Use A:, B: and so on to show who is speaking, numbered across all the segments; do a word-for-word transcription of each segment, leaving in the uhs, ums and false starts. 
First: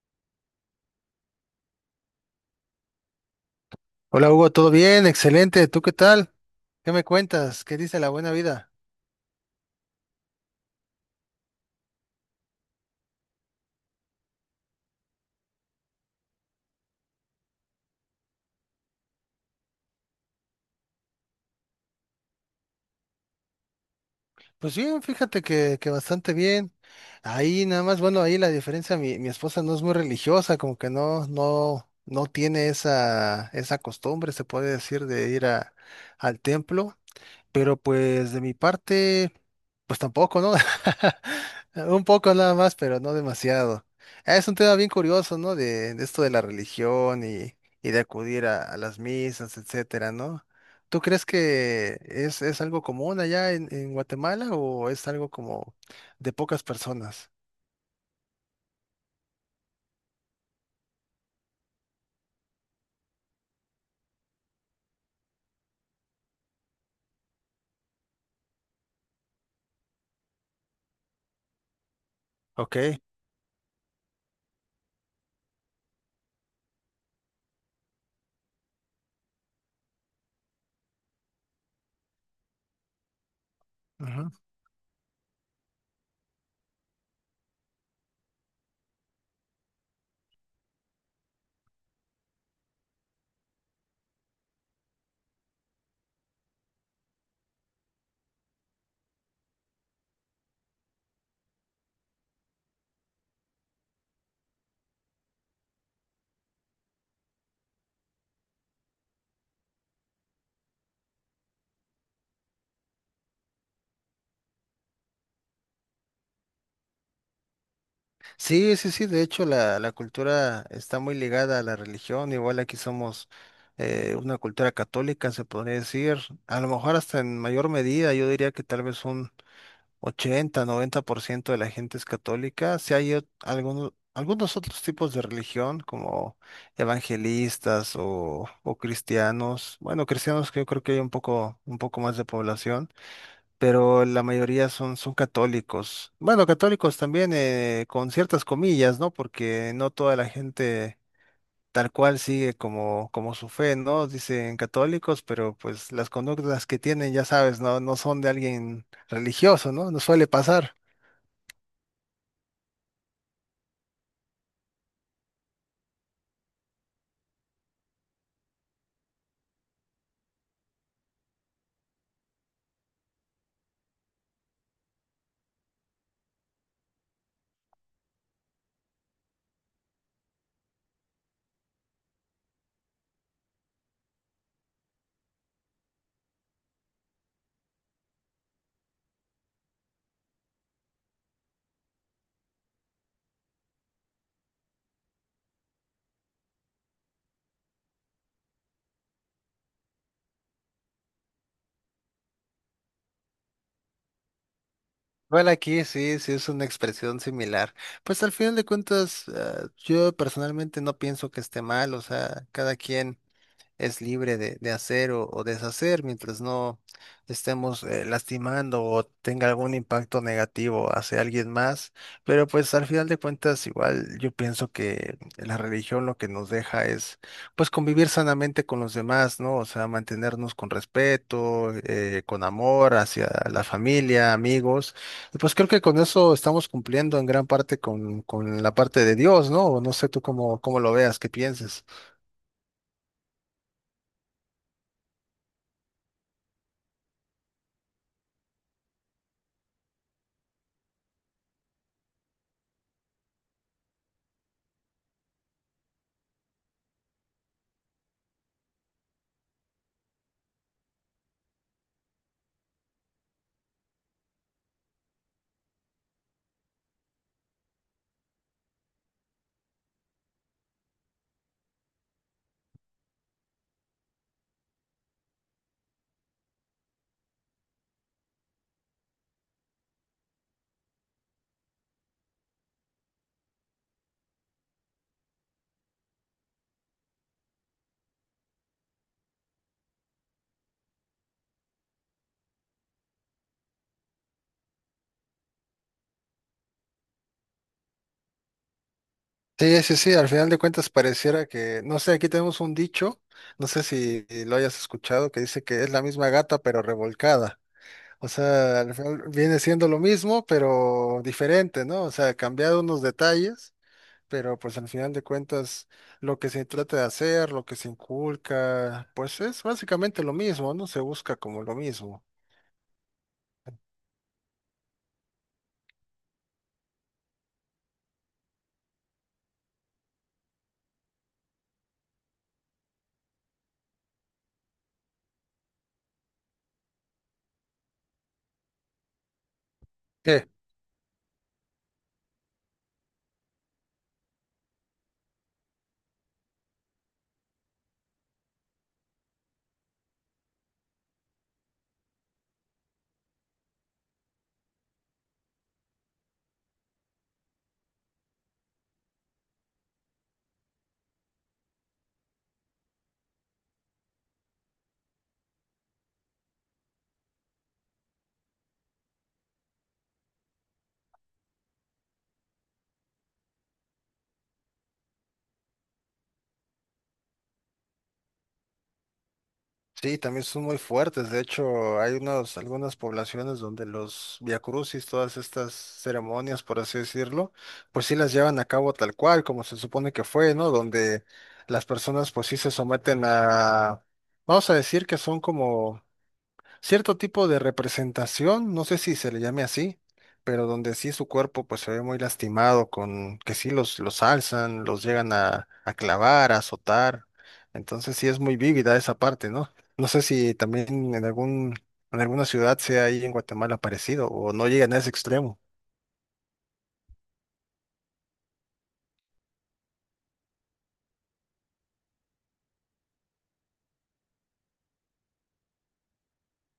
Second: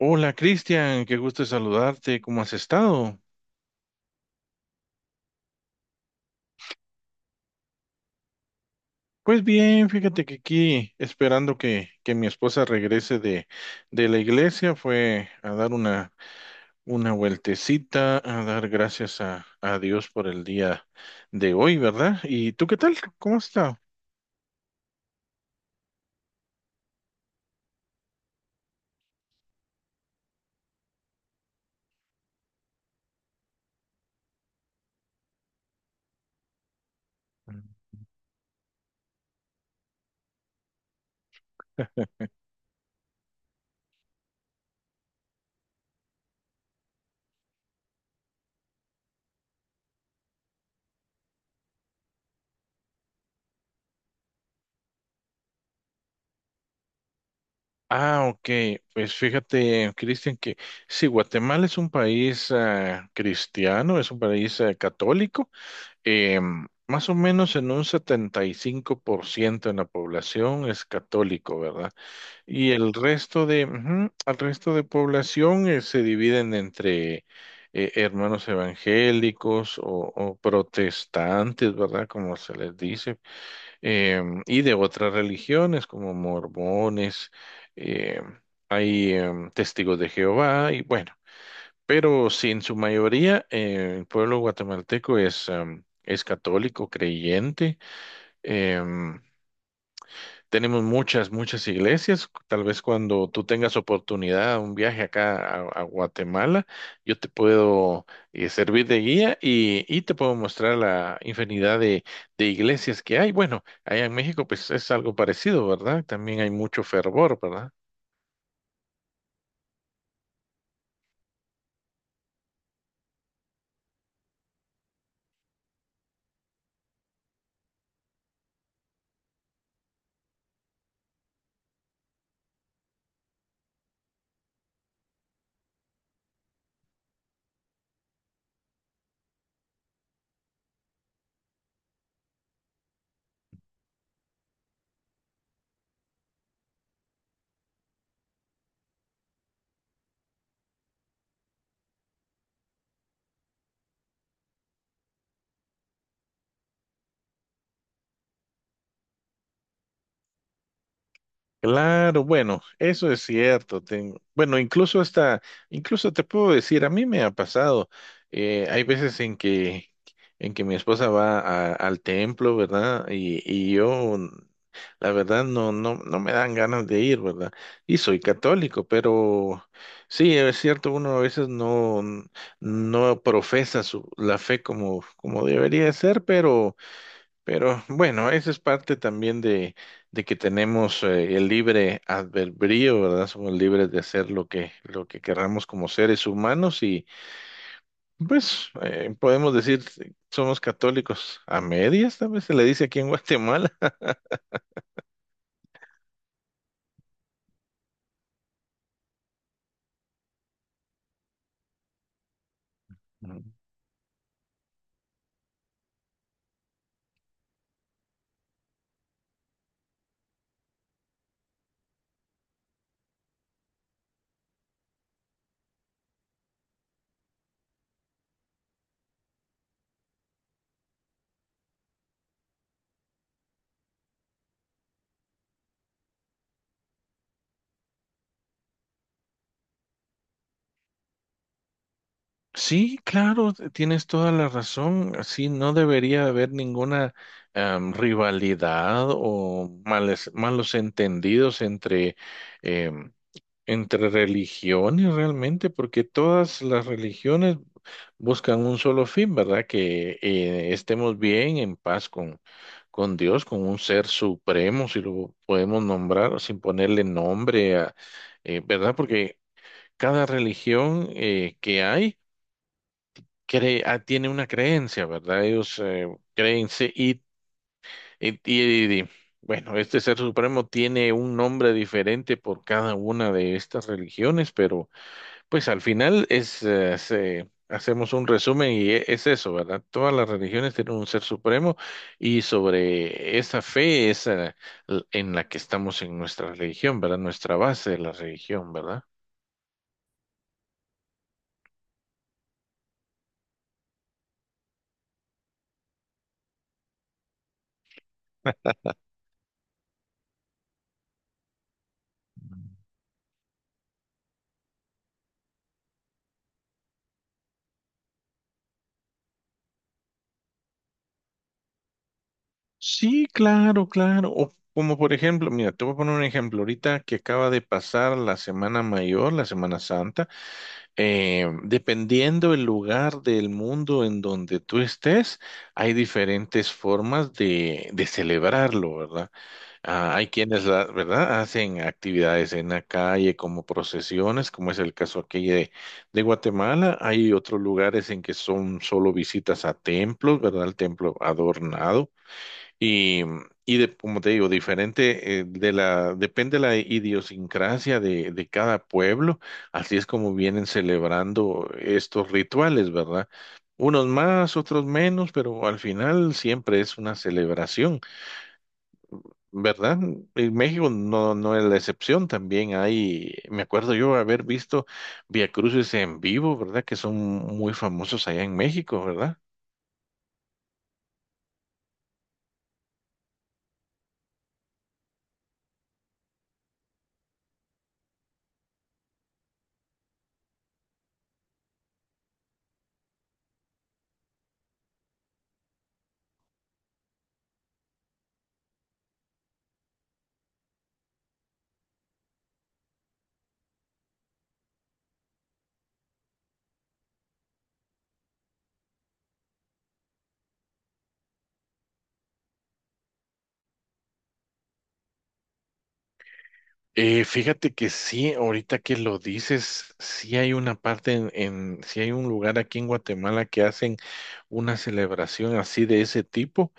A: Hola Cristian, qué gusto saludarte, ¿cómo has estado?
B: Hola Hugo, ¿todo bien? Excelente. ¿Tú qué tal? ¿Qué me cuentas? ¿Qué dice la buena vida?
A: Pues bien, fíjate que aquí esperando que, que mi esposa regrese de, de la iglesia, fue a dar una, una vueltecita, a dar gracias a, a Dios por el día de hoy, ¿verdad? ¿Y tú qué tal? ¿Cómo has estado?
B: Pues bien, fíjate que, que bastante bien. Ahí nada más, bueno, ahí la diferencia, mi, mi esposa no es muy religiosa, como que no, no, no tiene esa, esa costumbre, se puede decir, de ir a, al templo. Pero pues de mi parte, pues tampoco, ¿no? Un poco nada más, pero no demasiado. Es un tema bien curioso, ¿no? De, de esto de la religión y, y de acudir a, a las misas, etcétera, ¿no? ¿Tú crees que es, es algo común allá en, en Guatemala o es algo como de pocas personas?
A: Ah, ok. Pues fíjate, Cristian, que sí, Guatemala es un país ah, cristiano, es un país ah, católico, eh, más o menos en un setenta y cinco por ciento en la población es católico, ¿verdad? Y
B: Ok.
A: el resto de, ujú, al resto de población eh, se dividen entre eh, hermanos evangélicos o, o protestantes, ¿verdad? Como se les dice, em, y de otras religiones como mormones, em, hay em, testigos de Jehová y bueno. Pero sí, en su mayoría, eh, el pueblo guatemalteco es, em, es católico, creyente. em, Tenemos muchas, muchas iglesias. Tal vez cuando tú tengas oportunidad, un viaje acá a, a Guatemala, yo te puedo eh, servir de guía y, y te puedo mostrar la infinidad de, de iglesias que hay. Bueno, allá en México, pues es algo parecido, ¿verdad? También hay mucho fervor, ¿verdad?
B: Sí, sí, sí, de hecho la, la cultura está muy ligada a la religión, igual aquí somos eh, una cultura católica, se podría decir, a lo mejor hasta en mayor medida, yo diría que tal vez un ochenta, noventa por ciento de la gente es católica, si hay ot- algunos, algunos otros tipos de religión como evangelistas o, o cristianos, bueno, cristianos que yo creo que hay un poco, un poco más de población pero la mayoría son, son católicos. Bueno, católicos también eh, con ciertas comillas, ¿no? Porque no toda la gente tal cual sigue como, como su fe, ¿no? Dicen católicos, pero pues las conductas que tienen, ya sabes, no, no son de alguien religioso, ¿no? No suele pasar.
A: Claro, bueno, eso es cierto. Ten- bueno, incluso hasta, incluso te puedo decir, a mí me ha pasado. Eh, hay veces en que, en que mi esposa va a- al templo, ¿verdad? Y, y yo, la verdad, no, no, no me dan ganas de ir, ¿verdad? Y soy católico, pero sí, es cierto, uno a veces no, no profesa su, la fe como, como debería de ser, pero pero bueno, eso es parte también de, de que tenemos eh, el libre albedrío, ¿verdad? Somos libres de hacer lo que, lo que querramos como seres humanos y pues eh, podemos decir somos católicos a medias, tal vez se le dice aquí en Guatemala.
B: Bueno, aquí sí, sí es una expresión similar. Pues al final de cuentas, eh, yo personalmente no pienso que esté mal, o sea, cada quien
A: Mm.
B: es libre de, de hacer o, o deshacer mientras no estemos eh, lastimando o tenga algún impacto negativo hacia alguien más. Pero pues al final de cuentas, igual yo pienso que la religión lo que nos deja es pues convivir sanamente con los demás, ¿no? O sea, mantenernos con respeto, eh, con amor hacia la familia, amigos. Y pues creo que con eso estamos cumpliendo en gran parte con, con la parte de Dios, ¿no? No sé tú cómo, cómo lo veas, qué pienses.
A: Sí, claro, t- tienes toda la razón. Sí, no debería haber ninguna em, rivalidad o males- malos entendidos entre entre religiones realmente, porque todas las religiones buscan un solo fin, ¿verdad? Que eh, estemos bien, en paz con, con Dios, con un ser supremo, si lo podemos nombrar, sin ponerle nombre a, eh, ¿verdad? Porque cada religión eh, que hay cree, ah, tiene una creencia, ¿verdad? Ellos eh, creen sí, y, y, y- y- bueno, este ser supremo tiene un nombre diferente por cada una de estas religiones, pero pues al final es, eh, se- hacemos un resumen y e- es eso, ¿verdad? Todas las religiones tienen un ser supremo y sobre esa fe es eh, l- en la que estamos en nuestra religión, ¿verdad? Nuestra base de la religión, ¿verdad?
B: Sí, sí, sí, al final de cuentas pareciera que, no sé, aquí tenemos un dicho, no sé si lo hayas escuchado, que dice que es la misma gata pero revolcada. O sea, al final viene siendo lo mismo pero diferente, ¿no? O sea, cambiado unos detalles, pero pues al final de cuentas lo que se trata de hacer, lo que se inculca, pues es básicamente lo mismo, ¿no? Se busca como lo mismo.
A: Sí, claro, claro. O como por ejemplo, mira, te voy a poner un ejemplo ahorita que acaba de pasar la Semana Mayor, la Semana Santa, eh, dependiendo el lugar del mundo en donde tú estés, hay diferentes formas de, de celebrarlo, ¿verdad? Ah, hay
B: Sí.
A: quienes, la, ¿verdad? Hacen actividades en la calle como procesiones, como es el caso aquí de, de Guatemala. Hay otros lugares en que son solo visitas a templos, ¿verdad? El templo adornado. Y, y de, como te digo, diferente, eh, de la, depende de la idiosincrasia de, de cada pueblo. Así es como vienen celebrando estos rituales, ¿verdad? Unos más, otros menos, pero al final siempre es una celebración. ¿Verdad? En México no, no es la excepción, también hay, me acuerdo yo haber visto cruces en vivo, ¿verdad? Que son muy famosos allá en México, ¿verdad?
B: Sí, también son muy fuertes. De hecho, hay unos, algunas poblaciones donde los viacrucis, todas estas ceremonias, por así decirlo, pues sí las llevan a cabo tal cual, como se supone que fue, ¿no? Donde las personas pues sí se someten a, vamos a decir que son como cierto tipo de representación, no sé si se le llame así, pero donde sí su cuerpo pues se ve muy lastimado, con que sí los, los alzan, los llegan a, a clavar, a azotar. Entonces sí es muy vívida esa parte, ¿no? No sé si también en algún, en alguna ciudad sea ahí en Guatemala parecido o no llegan a ese extremo.
A: Eh, fíjate que sí, ahorita que lo dices, sí hay una parte en, en, sí hay un lugar aquí en Guatemala que hacen una celebración así de ese tipo,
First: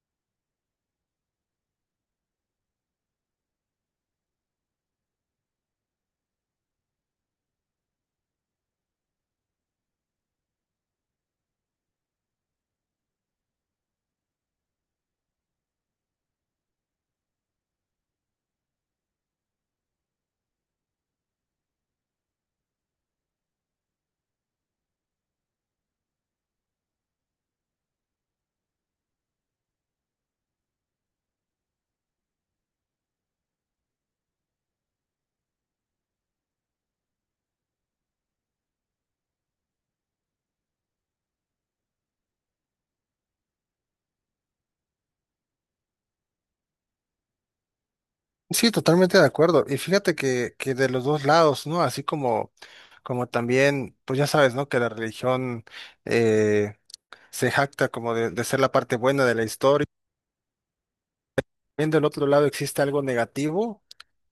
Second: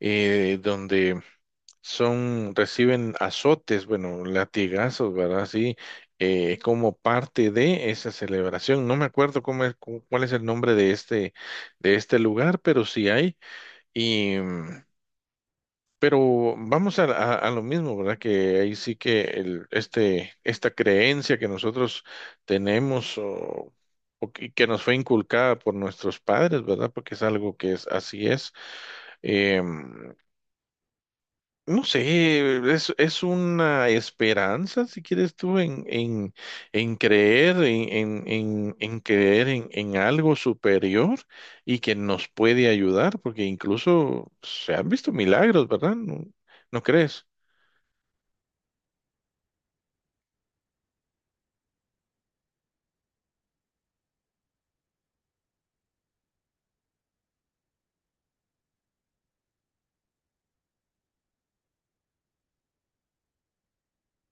A: eh, donde son, reciben azotes, bueno, latigazos, ¿verdad? Sí, eh, como parte de esa celebración. No me acuerdo cómo es, cu- cuál es el nombre de este, de este lugar, pero sí hay. Y, mm, pero vamos a, a- a lo mismo, ¿verdad? Que ahí sí que el, este, esta creencia que nosotros tenemos o, o que que nos fue inculcada por nuestros padres, ¿verdad? Porque es algo que es, así es. Em, no sé, es, es una esperanza, si quieres tú, en, en, en creer, en, en, en, en creer en, en algo superior y que nos puede ayudar, porque incluso se han visto milagros, ¿verdad? ¿No, no crees?
B: Sí, totalmente de acuerdo. Y fíjate que, que de los dos lados, ¿no? Así como, como también, pues ya sabes, ¿no? Que la religión eh, se jacta como de, de ser la parte buena de la historia viendo el otro lado existe algo negativo,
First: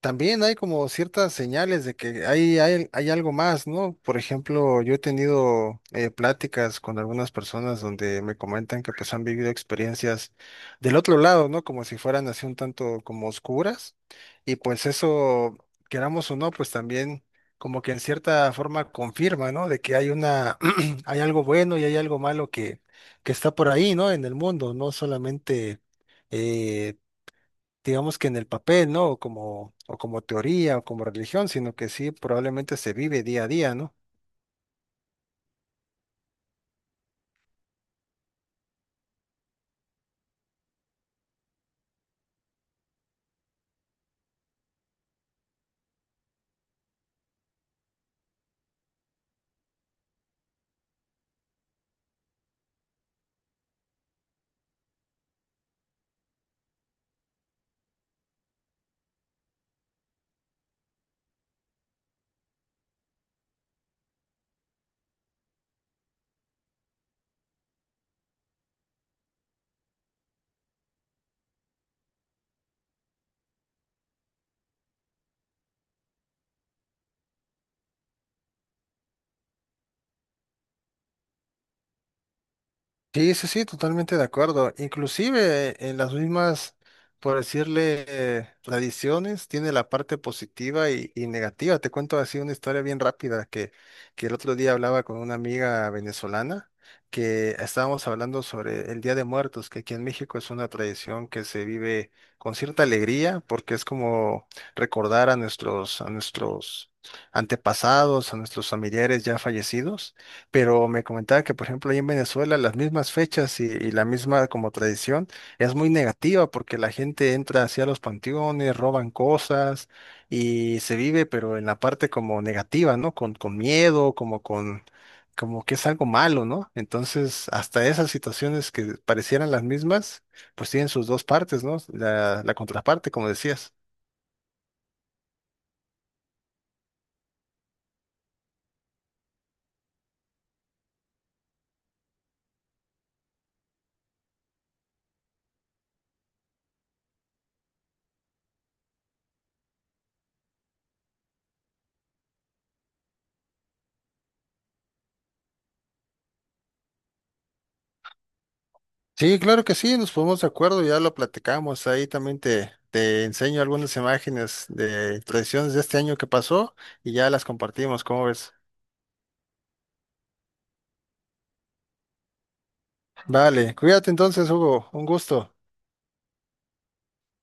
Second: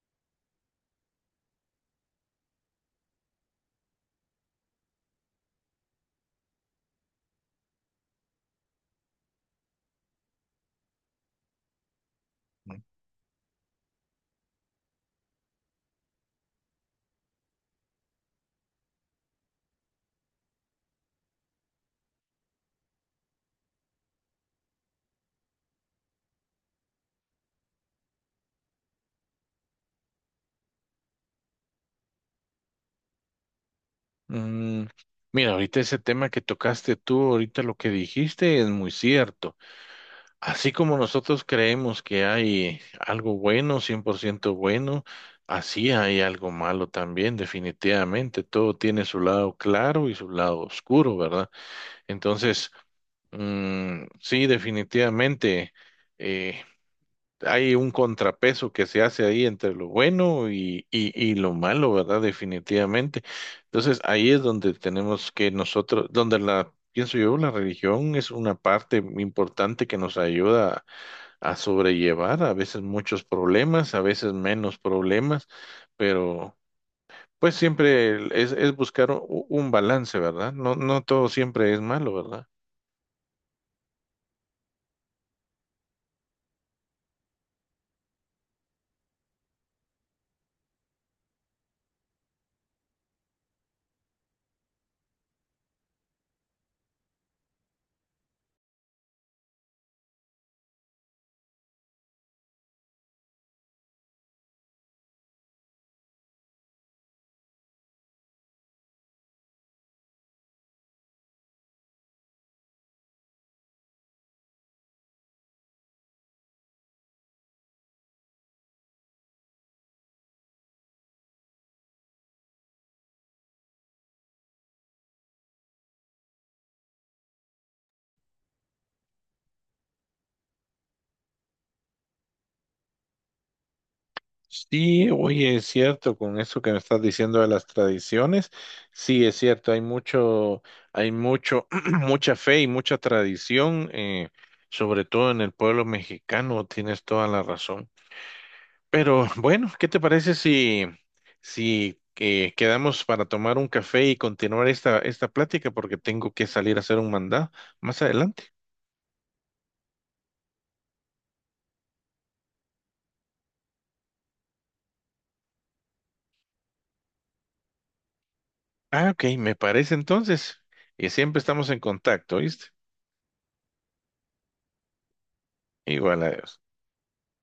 B: también hay como ciertas señales de que hay, hay, hay algo más, ¿no? Por ejemplo, yo he tenido eh, pláticas con algunas personas donde me comentan que pues han vivido experiencias del otro lado, ¿no? Como si fueran así un tanto como oscuras. Y pues eso, queramos o no, pues también como que en cierta forma confirma, ¿no? De que hay una, hay algo bueno y hay algo malo que, que está por ahí, ¿no? En el mundo, no solamente eh, digamos que en el papel, ¿no? O como, o como teoría o como religión, sino que sí, probablemente se vive día a día, ¿no?
A: Mm, mira, ahorita ese tema que tocaste tú, ahorita lo que dijiste es muy cierto. Así como nosotros creemos que hay algo bueno, cien por ciento bueno, así hay algo malo también, definitivamente. Todo tiene su lado claro y su lado oscuro, ¿verdad? Entonces, mm, sí, definitivamente eh, hay un contrapeso que se hace ahí entre lo bueno y, y, y lo malo, ¿verdad? Definitivamente. Entonces, ahí es donde tenemos que nosotros, donde la... Pienso yo, la religión es una parte importante que nos ayuda a sobrellevar, a veces muchos problemas, a veces menos problemas, pero pues siempre el- es, es buscar u- un balance, ¿verdad? No, no todo siempre es malo, ¿verdad?
B: Sí, sí, sí, totalmente de acuerdo. Inclusive eh, en las mismas, por decirle, eh, tradiciones, tiene la parte positiva y, y negativa. Te cuento así una historia bien rápida que, que el otro día hablaba con una amiga venezolana que estábamos hablando sobre el Día de Muertos, que aquí en México es una tradición que se vive con cierta alegría porque es como recordar a nuestros, a nuestros antepasados, a nuestros familiares ya fallecidos pero me comentaba que, por ejemplo, ahí en Venezuela las mismas fechas y, y la misma como tradición es muy negativa porque la gente entra hacia los panteones, roban cosas y se vive, pero en la parte como negativa, ¿no? Con, con miedo, como con, como que es algo malo, ¿no? Entonces, hasta esas situaciones que parecieran las mismas, pues tienen sus dos partes, ¿no? La, la contraparte, como decías.
A: Sí, oye, es cierto, con eso que me estás diciendo de las tradiciones, sí, es cierto, hay mucho, hay mucho, mucha fe y mucha tradición, eh, sobre todo en el pueblo mexicano, tienes toda la razón. Pero bueno, ¿qué te parece si, si eh, quedamos para tomar un café y continuar esta, esta plática? Porque tengo que salir a hacer un mandado más adelante.
B: Sí, claro que sí, nos ponemos de acuerdo, ya lo platicamos. Ahí también te, te enseño algunas imágenes de tradiciones de este año que pasó y ya las compartimos, ¿cómo ves?
A: Ah, ok, me parece entonces. Y siempre estamos en contacto, ¿viste?
B: Vale, cuídate entonces, Hugo, un gusto.
A: Igual, adiós.